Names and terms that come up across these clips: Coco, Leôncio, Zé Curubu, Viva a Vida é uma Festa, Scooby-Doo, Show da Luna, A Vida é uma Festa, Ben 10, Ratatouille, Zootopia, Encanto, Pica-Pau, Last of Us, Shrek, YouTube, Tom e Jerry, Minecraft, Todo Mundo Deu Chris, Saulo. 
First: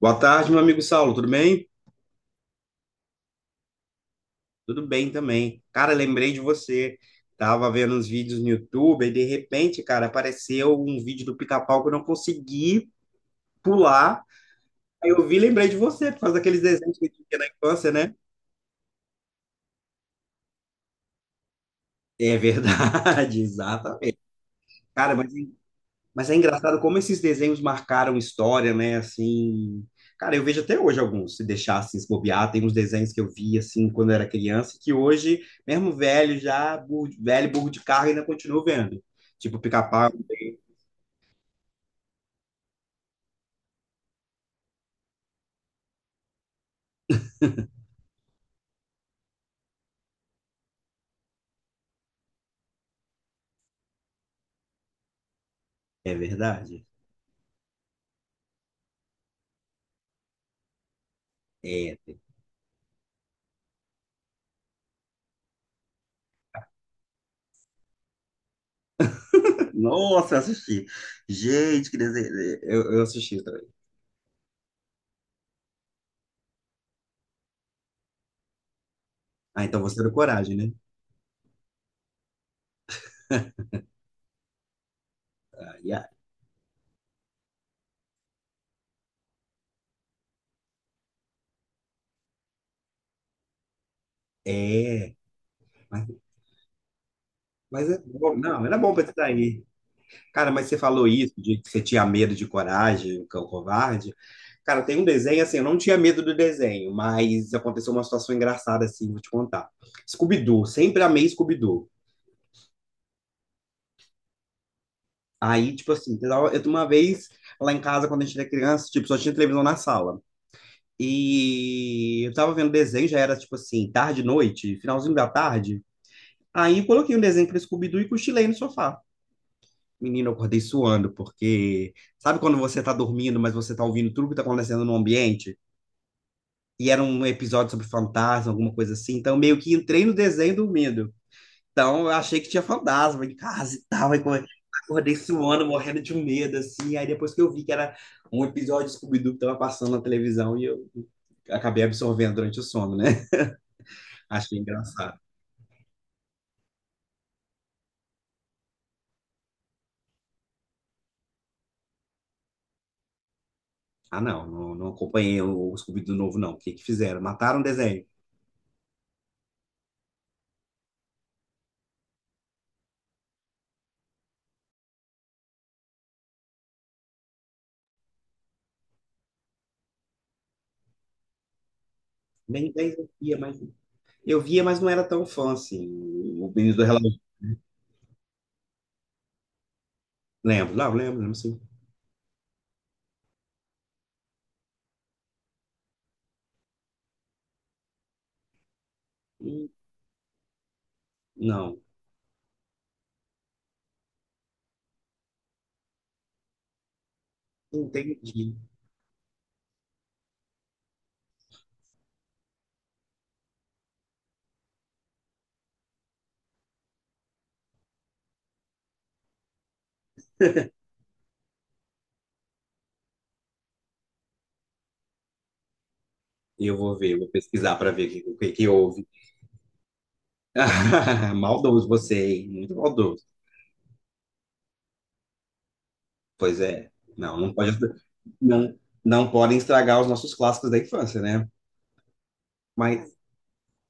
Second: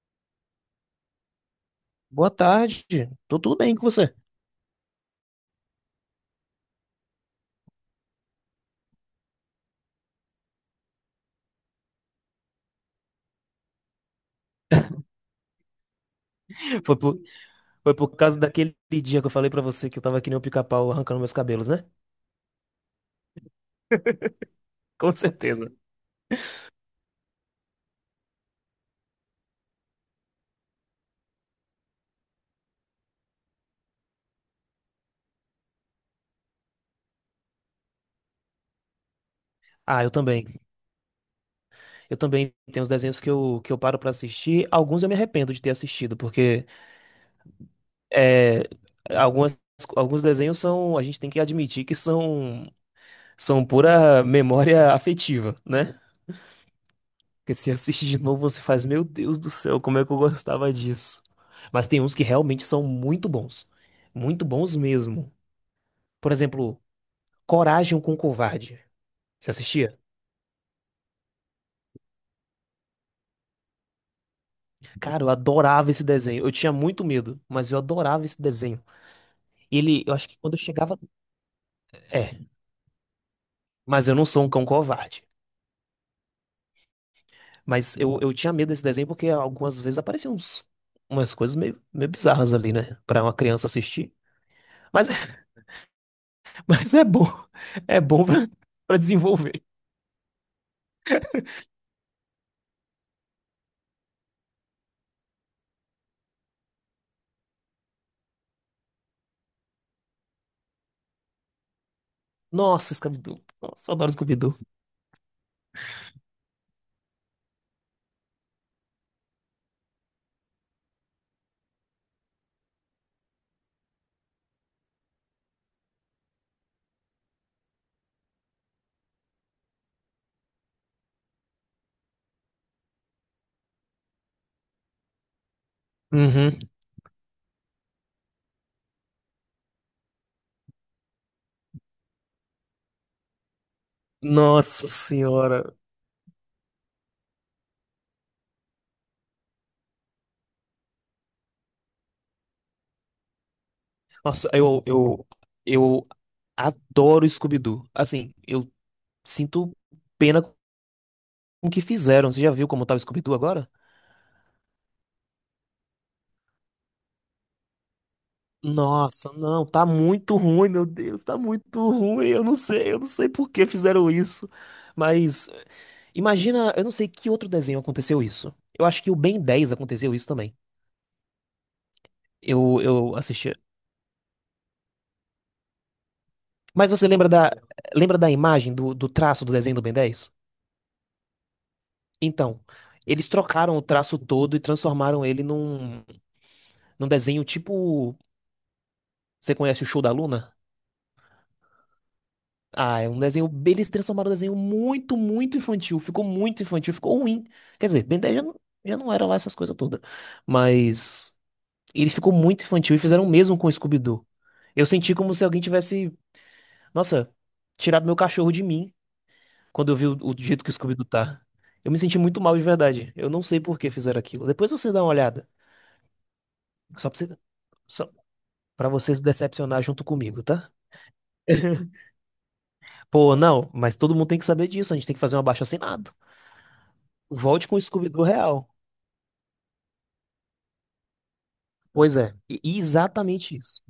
Boa tarde, meu amigo Saulo, tudo bem? Boa tarde. Tô tudo bem com você? Tudo bem também. Cara, lembrei de você. Tava vendo uns vídeos no YouTube e de repente, cara, apareceu um vídeo do Pica-Pau que eu não consegui pular. Aí eu vi, e lembrei de você, por causa daqueles Foi desenhos que a por, gente tinha na infância, foi por né? causa daquele dia que eu falei pra você que eu tava que nem um pica-pau arrancando meus cabelos, né? É verdade, exatamente. Com Cara, certeza. mas é engraçado como esses desenhos marcaram história, né? Assim, cara, eu vejo até hoje alguns, se deixassem se bobear, tem uns desenhos que eu vi assim quando eu era criança, que hoje, mesmo velho, já burro, velho, burro de carga, ainda continuo vendo. Tipo Ah, eu Pica-Pau. também. Eu também tenho uns desenhos que eu paro pra assistir. Alguns eu me arrependo de ter assistido, porque é, algumas, alguns desenhos são, a gente tem que admitir que são pura memória afetiva, né? É verdade. Porque se assiste de novo, você faz, meu Deus do céu, como é que eu gostava disso? Mas É. tem uns que realmente são muito bons. Muito bons mesmo. Por exemplo, Coragem com o Covarde. Você assistia? Nossa, eu assisti. Gente, que desenho. Eu assisti também. Cara, eu adorava esse desenho. Eu tinha muito medo, mas eu adorava esse desenho. Ah, então você Ele, deu eu acho que quando coragem, eu né? chegava. É, mas eu não sou um cão covarde. Ah, yeah. Mas eu tinha medo desse desenho porque algumas vezes apareciam umas coisas meio bizarras ali, né? Pra uma criança assistir. Mas, É. Mas, mas é bom. mas é É bom bom. Não, era bom pra pra isso desenvolver. daí. Cara, mas você falou isso de que você tinha medo de coragem, o cão covarde. Cara, tem um desenho assim, eu não tinha medo do desenho, mas aconteceu uma situação engraçada assim, vou te contar. Scooby-Doo, sempre amei Scooby-Doo. Nossa, Scooby-Doo. Nossa, eu adoro Scooby-Doo. Aí, tipo assim, eu uma vez lá em casa, quando a gente era criança, tipo, só tinha televisão na sala. E eu tava vendo desenho, já era tipo assim, tarde, noite, finalzinho da tarde. Aí eu coloquei um desenho pra Scooby-Doo e cochilei no sofá. Menina, eu acordei suando, porque sabe quando você tá dormindo, mas você tá ouvindo tudo que tá acontecendo no ambiente? Uhum. E era um episódio sobre fantasma, alguma coisa assim. Então, eu meio que entrei no desenho dormindo. Então, eu achei que tinha fantasma em casa e tal. Aí, Nossa acordei suando, senhora. morrendo de um medo, assim. Aí, depois que eu vi que era um episódio de Scooby-Doo que tava passando na televisão, e eu acabei absorvendo durante o sono, né? Nossa, Achei engraçado. Eu Adoro Scooby-Doo. Assim, eu sinto pena com o que fizeram. Você já viu como tá o Scooby-Doo agora? Ah, não, não, não acompanhei o Scooby-Doo novo, não. O que que fizeram? Mataram o desenho. Nossa, não, tá muito ruim, meu Deus, tá muito ruim. Eu não sei por que fizeram isso. Mas imagina, eu não sei que outro desenho aconteceu isso. Eu acho que o Ben Dez aconteceu isso também. Nem Eu, 10 eu dias, assisti. mas. Eu via, mas não era tão fã assim. O Menino do Mas você Relógio. Lembra da imagem, do traço do desenho do Ben Dez? Lembro, não, lembro, lembro assim. Então, eles trocaram o traço todo e transformaram ele num desenho tipo. Você Hum. conhece o Show da Luna? Não, Ah, é um desenho. Eles transformaram um desenho muito, muito infantil. Ficou muito infantil, ficou ruim. Quer dizer, Ben 10 entendi. Já não era lá essas coisas todas. Mas ele ficou muito infantil e fizeram o mesmo com o Scooby-Doo. Eu senti como se alguém tivesse, nossa, tirado meu cachorro de mim quando eu vi o jeito que o Scooby-Doo tá. Eu me senti muito mal de verdade. Eu não sei por que fizeram aquilo. Depois você dá uma olhada. Eu vou Só pra ver, vou você, pesquisar para ver só o que que pra houve. você se decepcionar junto comigo, tá? Maldoso você, hein? Muito maldoso. Pô, não, mas todo mundo tem que saber disso. A gente tem que fazer um abaixo-assinado. Pois é. Não, não Volte com pode, o Scooby-Doo real. não, não podem estragar os nossos clássicos da infância, né? Pois é, e Mas exatamente isso.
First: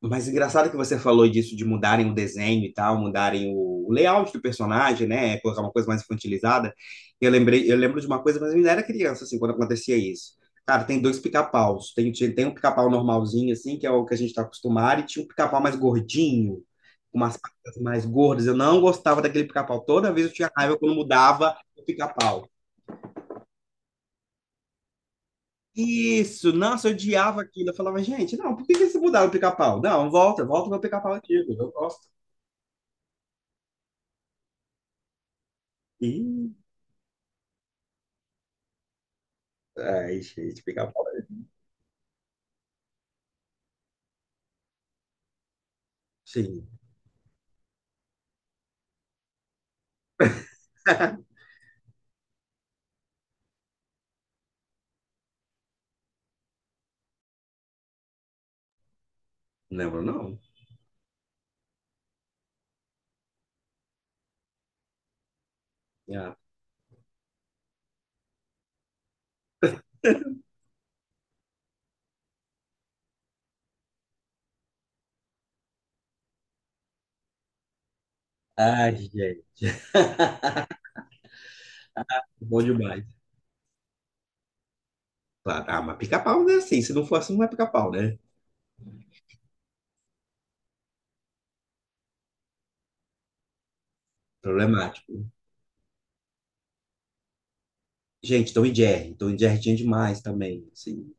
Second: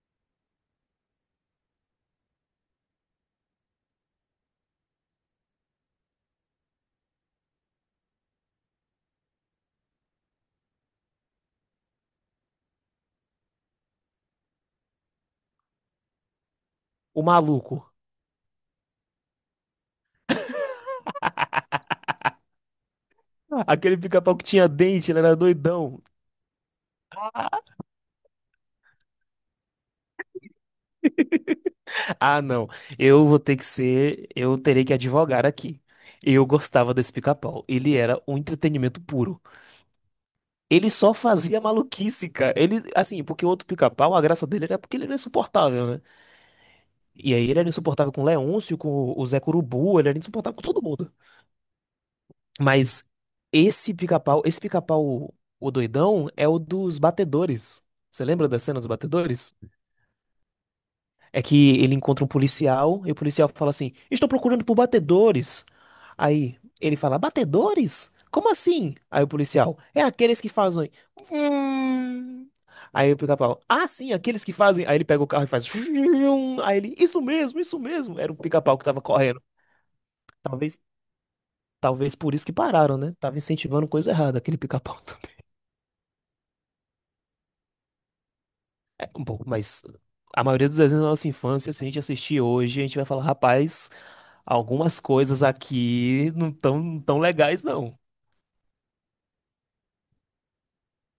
Mas engraçado que você falou disso de mudarem o desenho e tal, mudarem o layout do personagem, né? Colocar uma coisa mais infantilizada. Eu lembrei, eu lembro de uma coisa, mas eu ainda era criança, assim, quando acontecia isso. Cara, tem dois pica-paus. Tem um pica-pau normalzinho, assim, que é o que a gente tá acostumado, e tinha um pica-pau mais gordinho, com O umas patas maluco. mais gordas. Eu não gostava daquele pica-pau. Toda vez eu tinha raiva quando mudava o pica-pau. Aquele pica-pau que tinha dente, ele era doidão. Isso, nossa, eu odiava aquilo. Eu falava, gente, não, por que que eles mudaram o pica-pau? Não, volta, volta o meu pica-pau antigo, eu gosto. Ah, não. Eu vou ter que ser. Eu terei que advogar aqui. Eu gostava desse pica-pau. Ele era um entretenimento puro. Ai, gente, Ele pica-pau. só fazia maluquice, cara. Ele, assim, porque o outro pica-pau, a graça dele era porque ele era insuportável, né? Sim. E aí ele era insuportável com o Leôncio, com o Zé Curubu, ele era insuportável com todo mundo. Mas esse pica-pau, o doidão, é o dos batedores. Você lembra da cena dos batedores? Lembro, não. É que ele encontra um policial e o policial fala assim: estou procurando por batedores. Ah, Aí ele fala: batedores? Como assim? Aí o policial: é aqueles que fazem. "Hum." Aí o pica-pau: ah, sim, aqueles que fazem. Aí ele pega o carro e faz. Hum. Aí ele: isso mesmo, isso mesmo. Era um pica-pau que ai, tava correndo. gente, Talvez, talvez por isso que bom pararam, demais. né? Tava incentivando coisa errada aquele pica-pau. Claro. Ah, mas pica-pau, né? Assim, se não for assim, não é pica-pau, né? Um pouco, mas a maioria dos desenhos da nossa infância, se a gente assistir hoje, a gente vai falar, rapaz, algumas Problemático. coisas aqui tão legais, não. Gente, Tom e Jerry. Tom e Jerry tinha demais também. Assim,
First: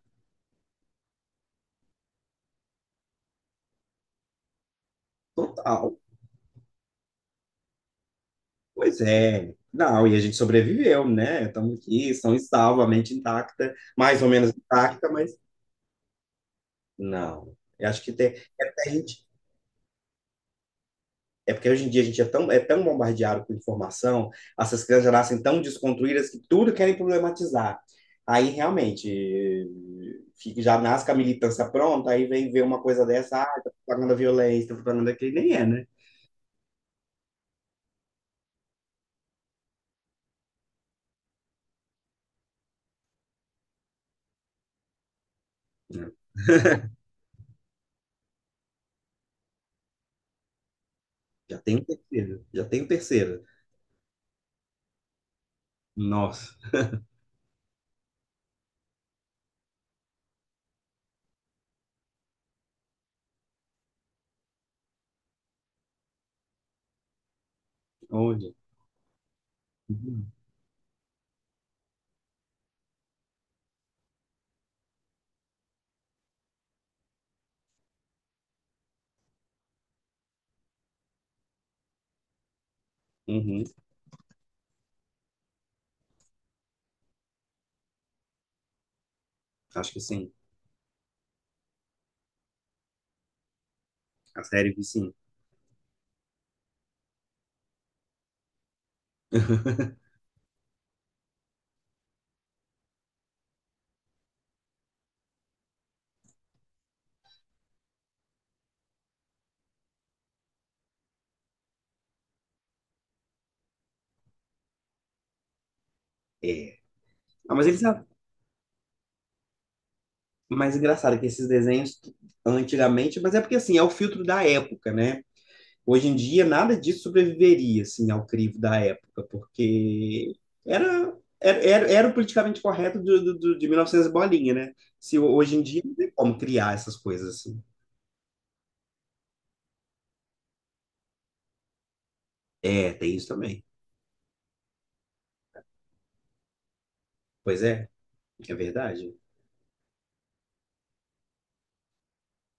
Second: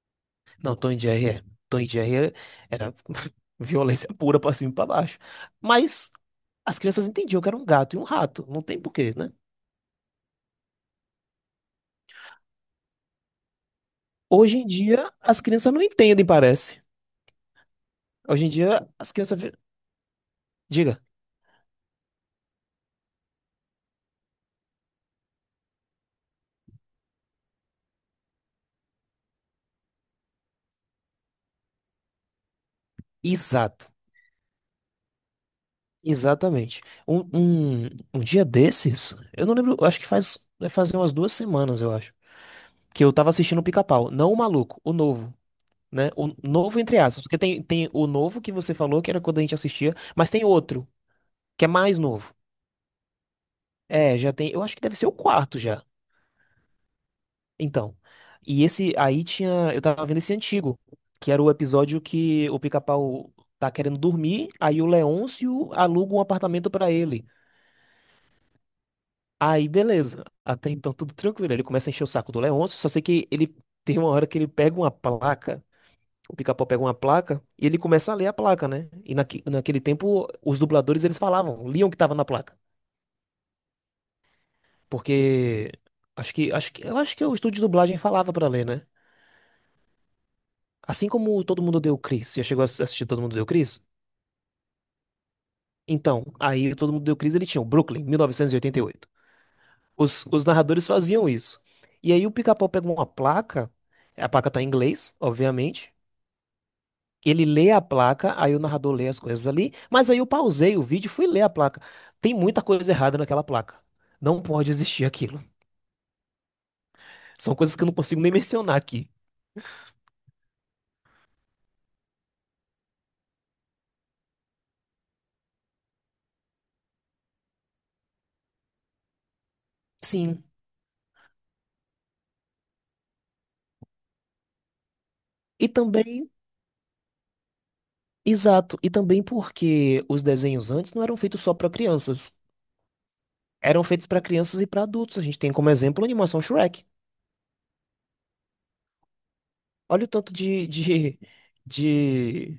Não, Tom e Jerry, Tom e Jerry era violência pura pra cima e pra baixo. total. Mas as crianças entendiam que era um gato e um rato, não tem Pois porquê, né? é. Não, e a gente sobreviveu, né? Estamos aqui, são e salvo, a mente intacta, mais ou menos Hoje em dia, intacta, mas as crianças não entendem, parece. não. Eu acho que tem, Hoje em é dia, até a as gente. crianças... vi- Diga, É porque hoje em dia a gente é tão bombardeado com informação, essas crianças já nascem tão desconstruídas que tudo querem problematizar. Aí realmente já nasce com a militância pronta, aí vem ver uma coisa dessa, ah, tá exato, propagando violência, tá propagando aquele, nem é, né? exatamente. Um dia desses, eu não lembro, eu acho que faz, vai fazer umas duas semanas, eu acho, que eu tava assistindo o Pica-Pau, não o maluco, o novo, né? O novo entre aspas, porque tem o novo que você falou, que era quando a gente assistia, mas tem outro, Já que é tem o mais novo. terceiro, já tem o terceiro. É, já tem, eu acho que deve ser o quarto já. Nossa, Então, e esse aí tinha, eu tava vendo esse antigo, que era o episódio que o Pica-Pau tá querendo dormir, aí o Leôncio aluga um apartamento pra ele. olha. Aí, beleza. Uhum. Até então, tudo tranquilo. Ele começa a encher o saco do Leôncio, só sei que ele tem uma hora que ele pega uma placa. O pica-pau pega uma placa e ele começa a ler a placa, né? E naquele tempo, os dubladores, eles falavam, liam o que tava na placa. Uhum. Porque eu acho que o estúdio de dublagem falava pra ler, né? Acho que sim. Assim como o Todo Mundo Deu Chris. Já chegou a assistir Todo Mundo Deu Chris? A série vi sim. Então, aí o Todo Mundo Deu Chris, ele tinha o Brooklyn, 1988. Os narradores faziam isso. E aí o pica-pau pega uma placa, a placa tá em inglês, obviamente. Ele lê a placa, aí o narrador lê as coisas ali, mas aí eu pausei o vídeo e fui ler a placa. Tem muita coisa errada naquela placa. Não pode existir aquilo. É. São Ah, mas coisas eles que eu não consigo nem mencionar aqui. mas engraçado que esses desenhos antigamente, mas é porque assim, é o filtro da época, né? Hoje em dia, nada disso sobreviveria, assim, ao crivo da época, porque Sim. era o politicamente correto de 1900 bolinha, né? Se hoje em E dia não tem também, como criar essas coisas assim. exato, e também porque os desenhos antes não eram feitos só para crianças. É, tem isso também. Eram feitos para crianças e para adultos. A gente tem como exemplo a animação Shrek. Pois é, é verdade. Olha o tanto de,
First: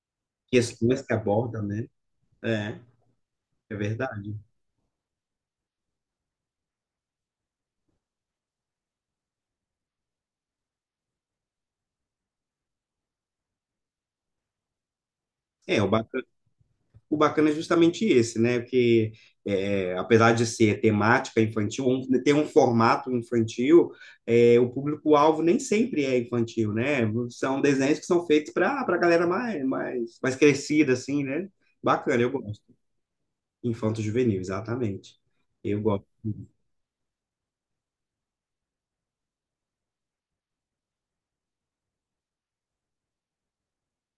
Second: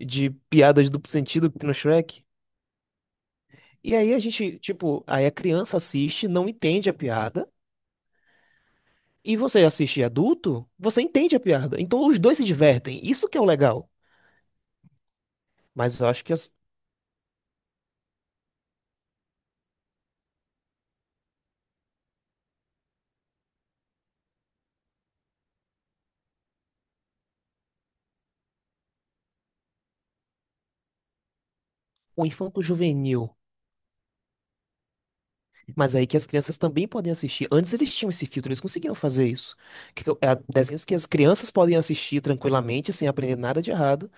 de piada de Questões duplo que sentido que abordam, tem no né? Shrek. É, é E aí a verdade. gente, tipo, aí a criança assiste, não entende a piada. E você assiste adulto, você entende a piada. Então os dois se divertem. Isso que é o legal. É, o Mas eu acho que as- o bacana é justamente esse, né? Que é, apesar de ser temática infantil, um, ter um formato infantil, é, o público-alvo nem sempre é infantil, né? São desenhos que são feitos para a galera mais, mais, mais crescida, assim, né? Bacana, O eu gosto. infanto-juvenil. Infanto-juvenil, exatamente. Eu Mas gosto, aí que as crianças também podem assistir. Antes eles tinham esse filtro, eles conseguiam fazer isso. Que, é, desenhos que as crianças podem assistir tranquilamente, sem aprender nada de errado.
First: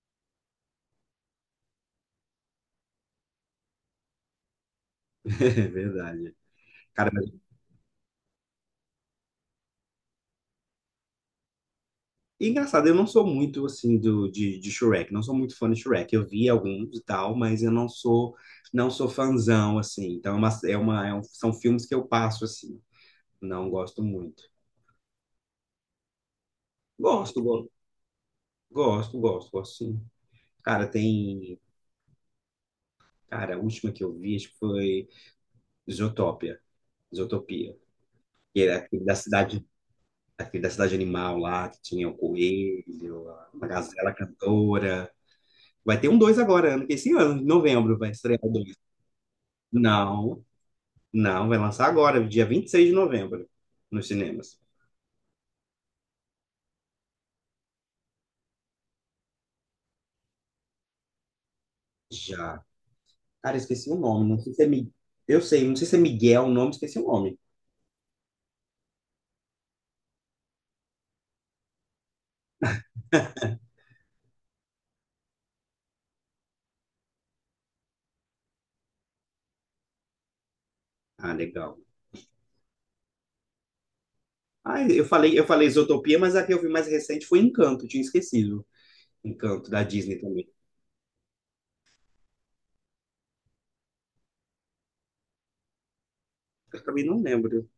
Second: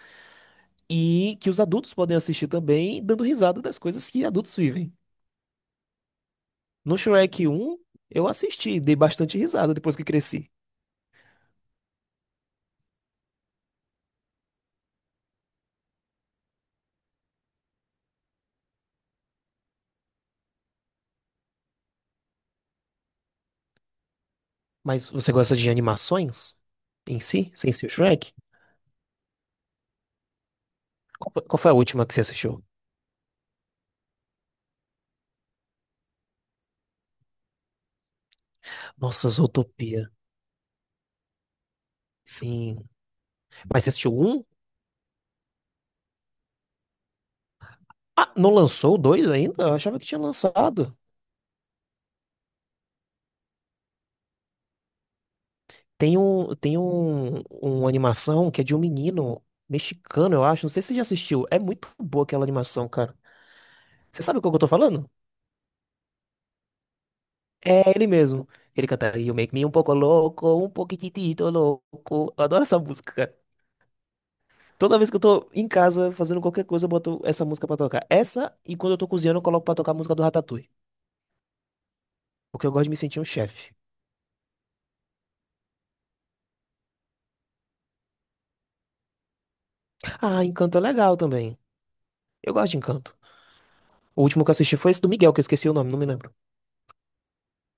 E que os adultos podem assistir também, dando risada das coisas que adultos vivem. é verdade. No Cara, Shrek um eu assisti, dei bastante risada depois que cresci. e engraçado, eu não sou muito assim do, de Shrek, não sou muito fã de Shrek. Eu vi alguns e tal, mas eu não sou não sou fãzão assim. Então são filmes que eu passo assim. Não gosto muito. Mas você gosta de animações em Gosto, si, go- sem ser o Shrek? Gosto, gosto, gosto sim. Cara, Foi qual tem, foi a última que você assistiu? cara, a última que eu vi acho que foi Zootopia, Zootopia. Que era Nossa, Zootopia. aquele da cidade animal lá que tinha o Sim. coelho, a Mas você assistiu gazela um? cantora. Vai ter um dois agora, ano que esse ano, em novembro, vai Ah, estrear o não dois. lançou o dois ainda? Eu achava que tinha Não, lançado. não, vai lançar agora, dia 26 de novembro, nos cinemas. Tem um, uma animação que é de um menino mexicano, eu acho. Não sei se você já assistiu. É muito boa aquela Já. animação, cara. Cara, eu esqueci o Você nome. Não sabe o que sei eu se é tô Mi... falando? Eu sei, não sei se é Miguel o nome, esqueci o nome. É ele mesmo. Ele canta You Make Me Um Pouco Louco, Um Pouquitito Louco. Eu adoro essa música, cara. Toda vez que eu tô em casa fazendo qualquer coisa, eu boto essa música pra tocar. Essa, e quando eu tô cozinhando, eu coloco pra tocar a música do Ratatouille. Ah, legal. Porque eu gosto de me sentir um chefe. Ah, eu falei Zootopia, mas a que eu vi mais recente foi Encanto, tinha esquecido. Encanto, da Disney Ah, também. Encanto é legal também. Eu gosto de Encanto. O último que eu assisti foi esse do Miguel, que eu esqueci o nome, não me lembro. Eu também não lembro. Não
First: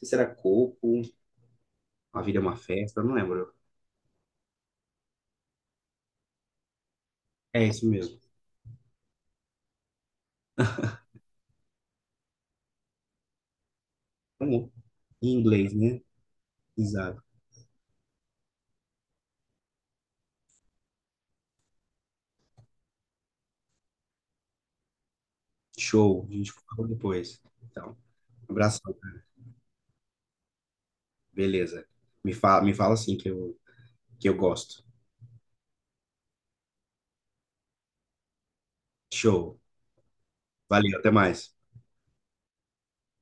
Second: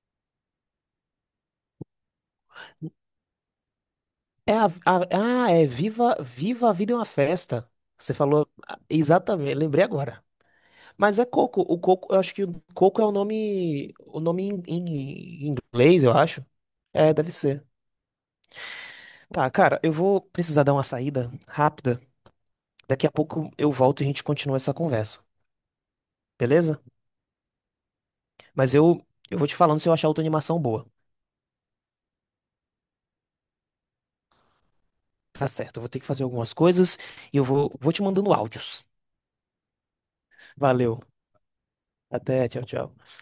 sei se era Coco, A Vida é uma Festa, não lembro. Viva a Vida é uma É Festa. isso Você mesmo. falou ah, exatamente, lembrei agora. Mas é coco. O coco, eu acho que o coco é o nome Tá bom. Em em inglês, né? inglês, eu acho. É, Exato. deve ser. Tá, cara, eu vou precisar dar uma saída rápida. Daqui a pouco eu volto e a gente continua essa conversa, Show. A gente beleza? fala depois. Então, Mas abração. eu, eu vou te falando se eu achar outra animação boa. Beleza. Me fala assim que eu gosto. Tá certo, eu vou ter que fazer algumas coisas e vou te mandando áudios. Show. Valeu, Valeu. até mais. Até, tchau, tchau.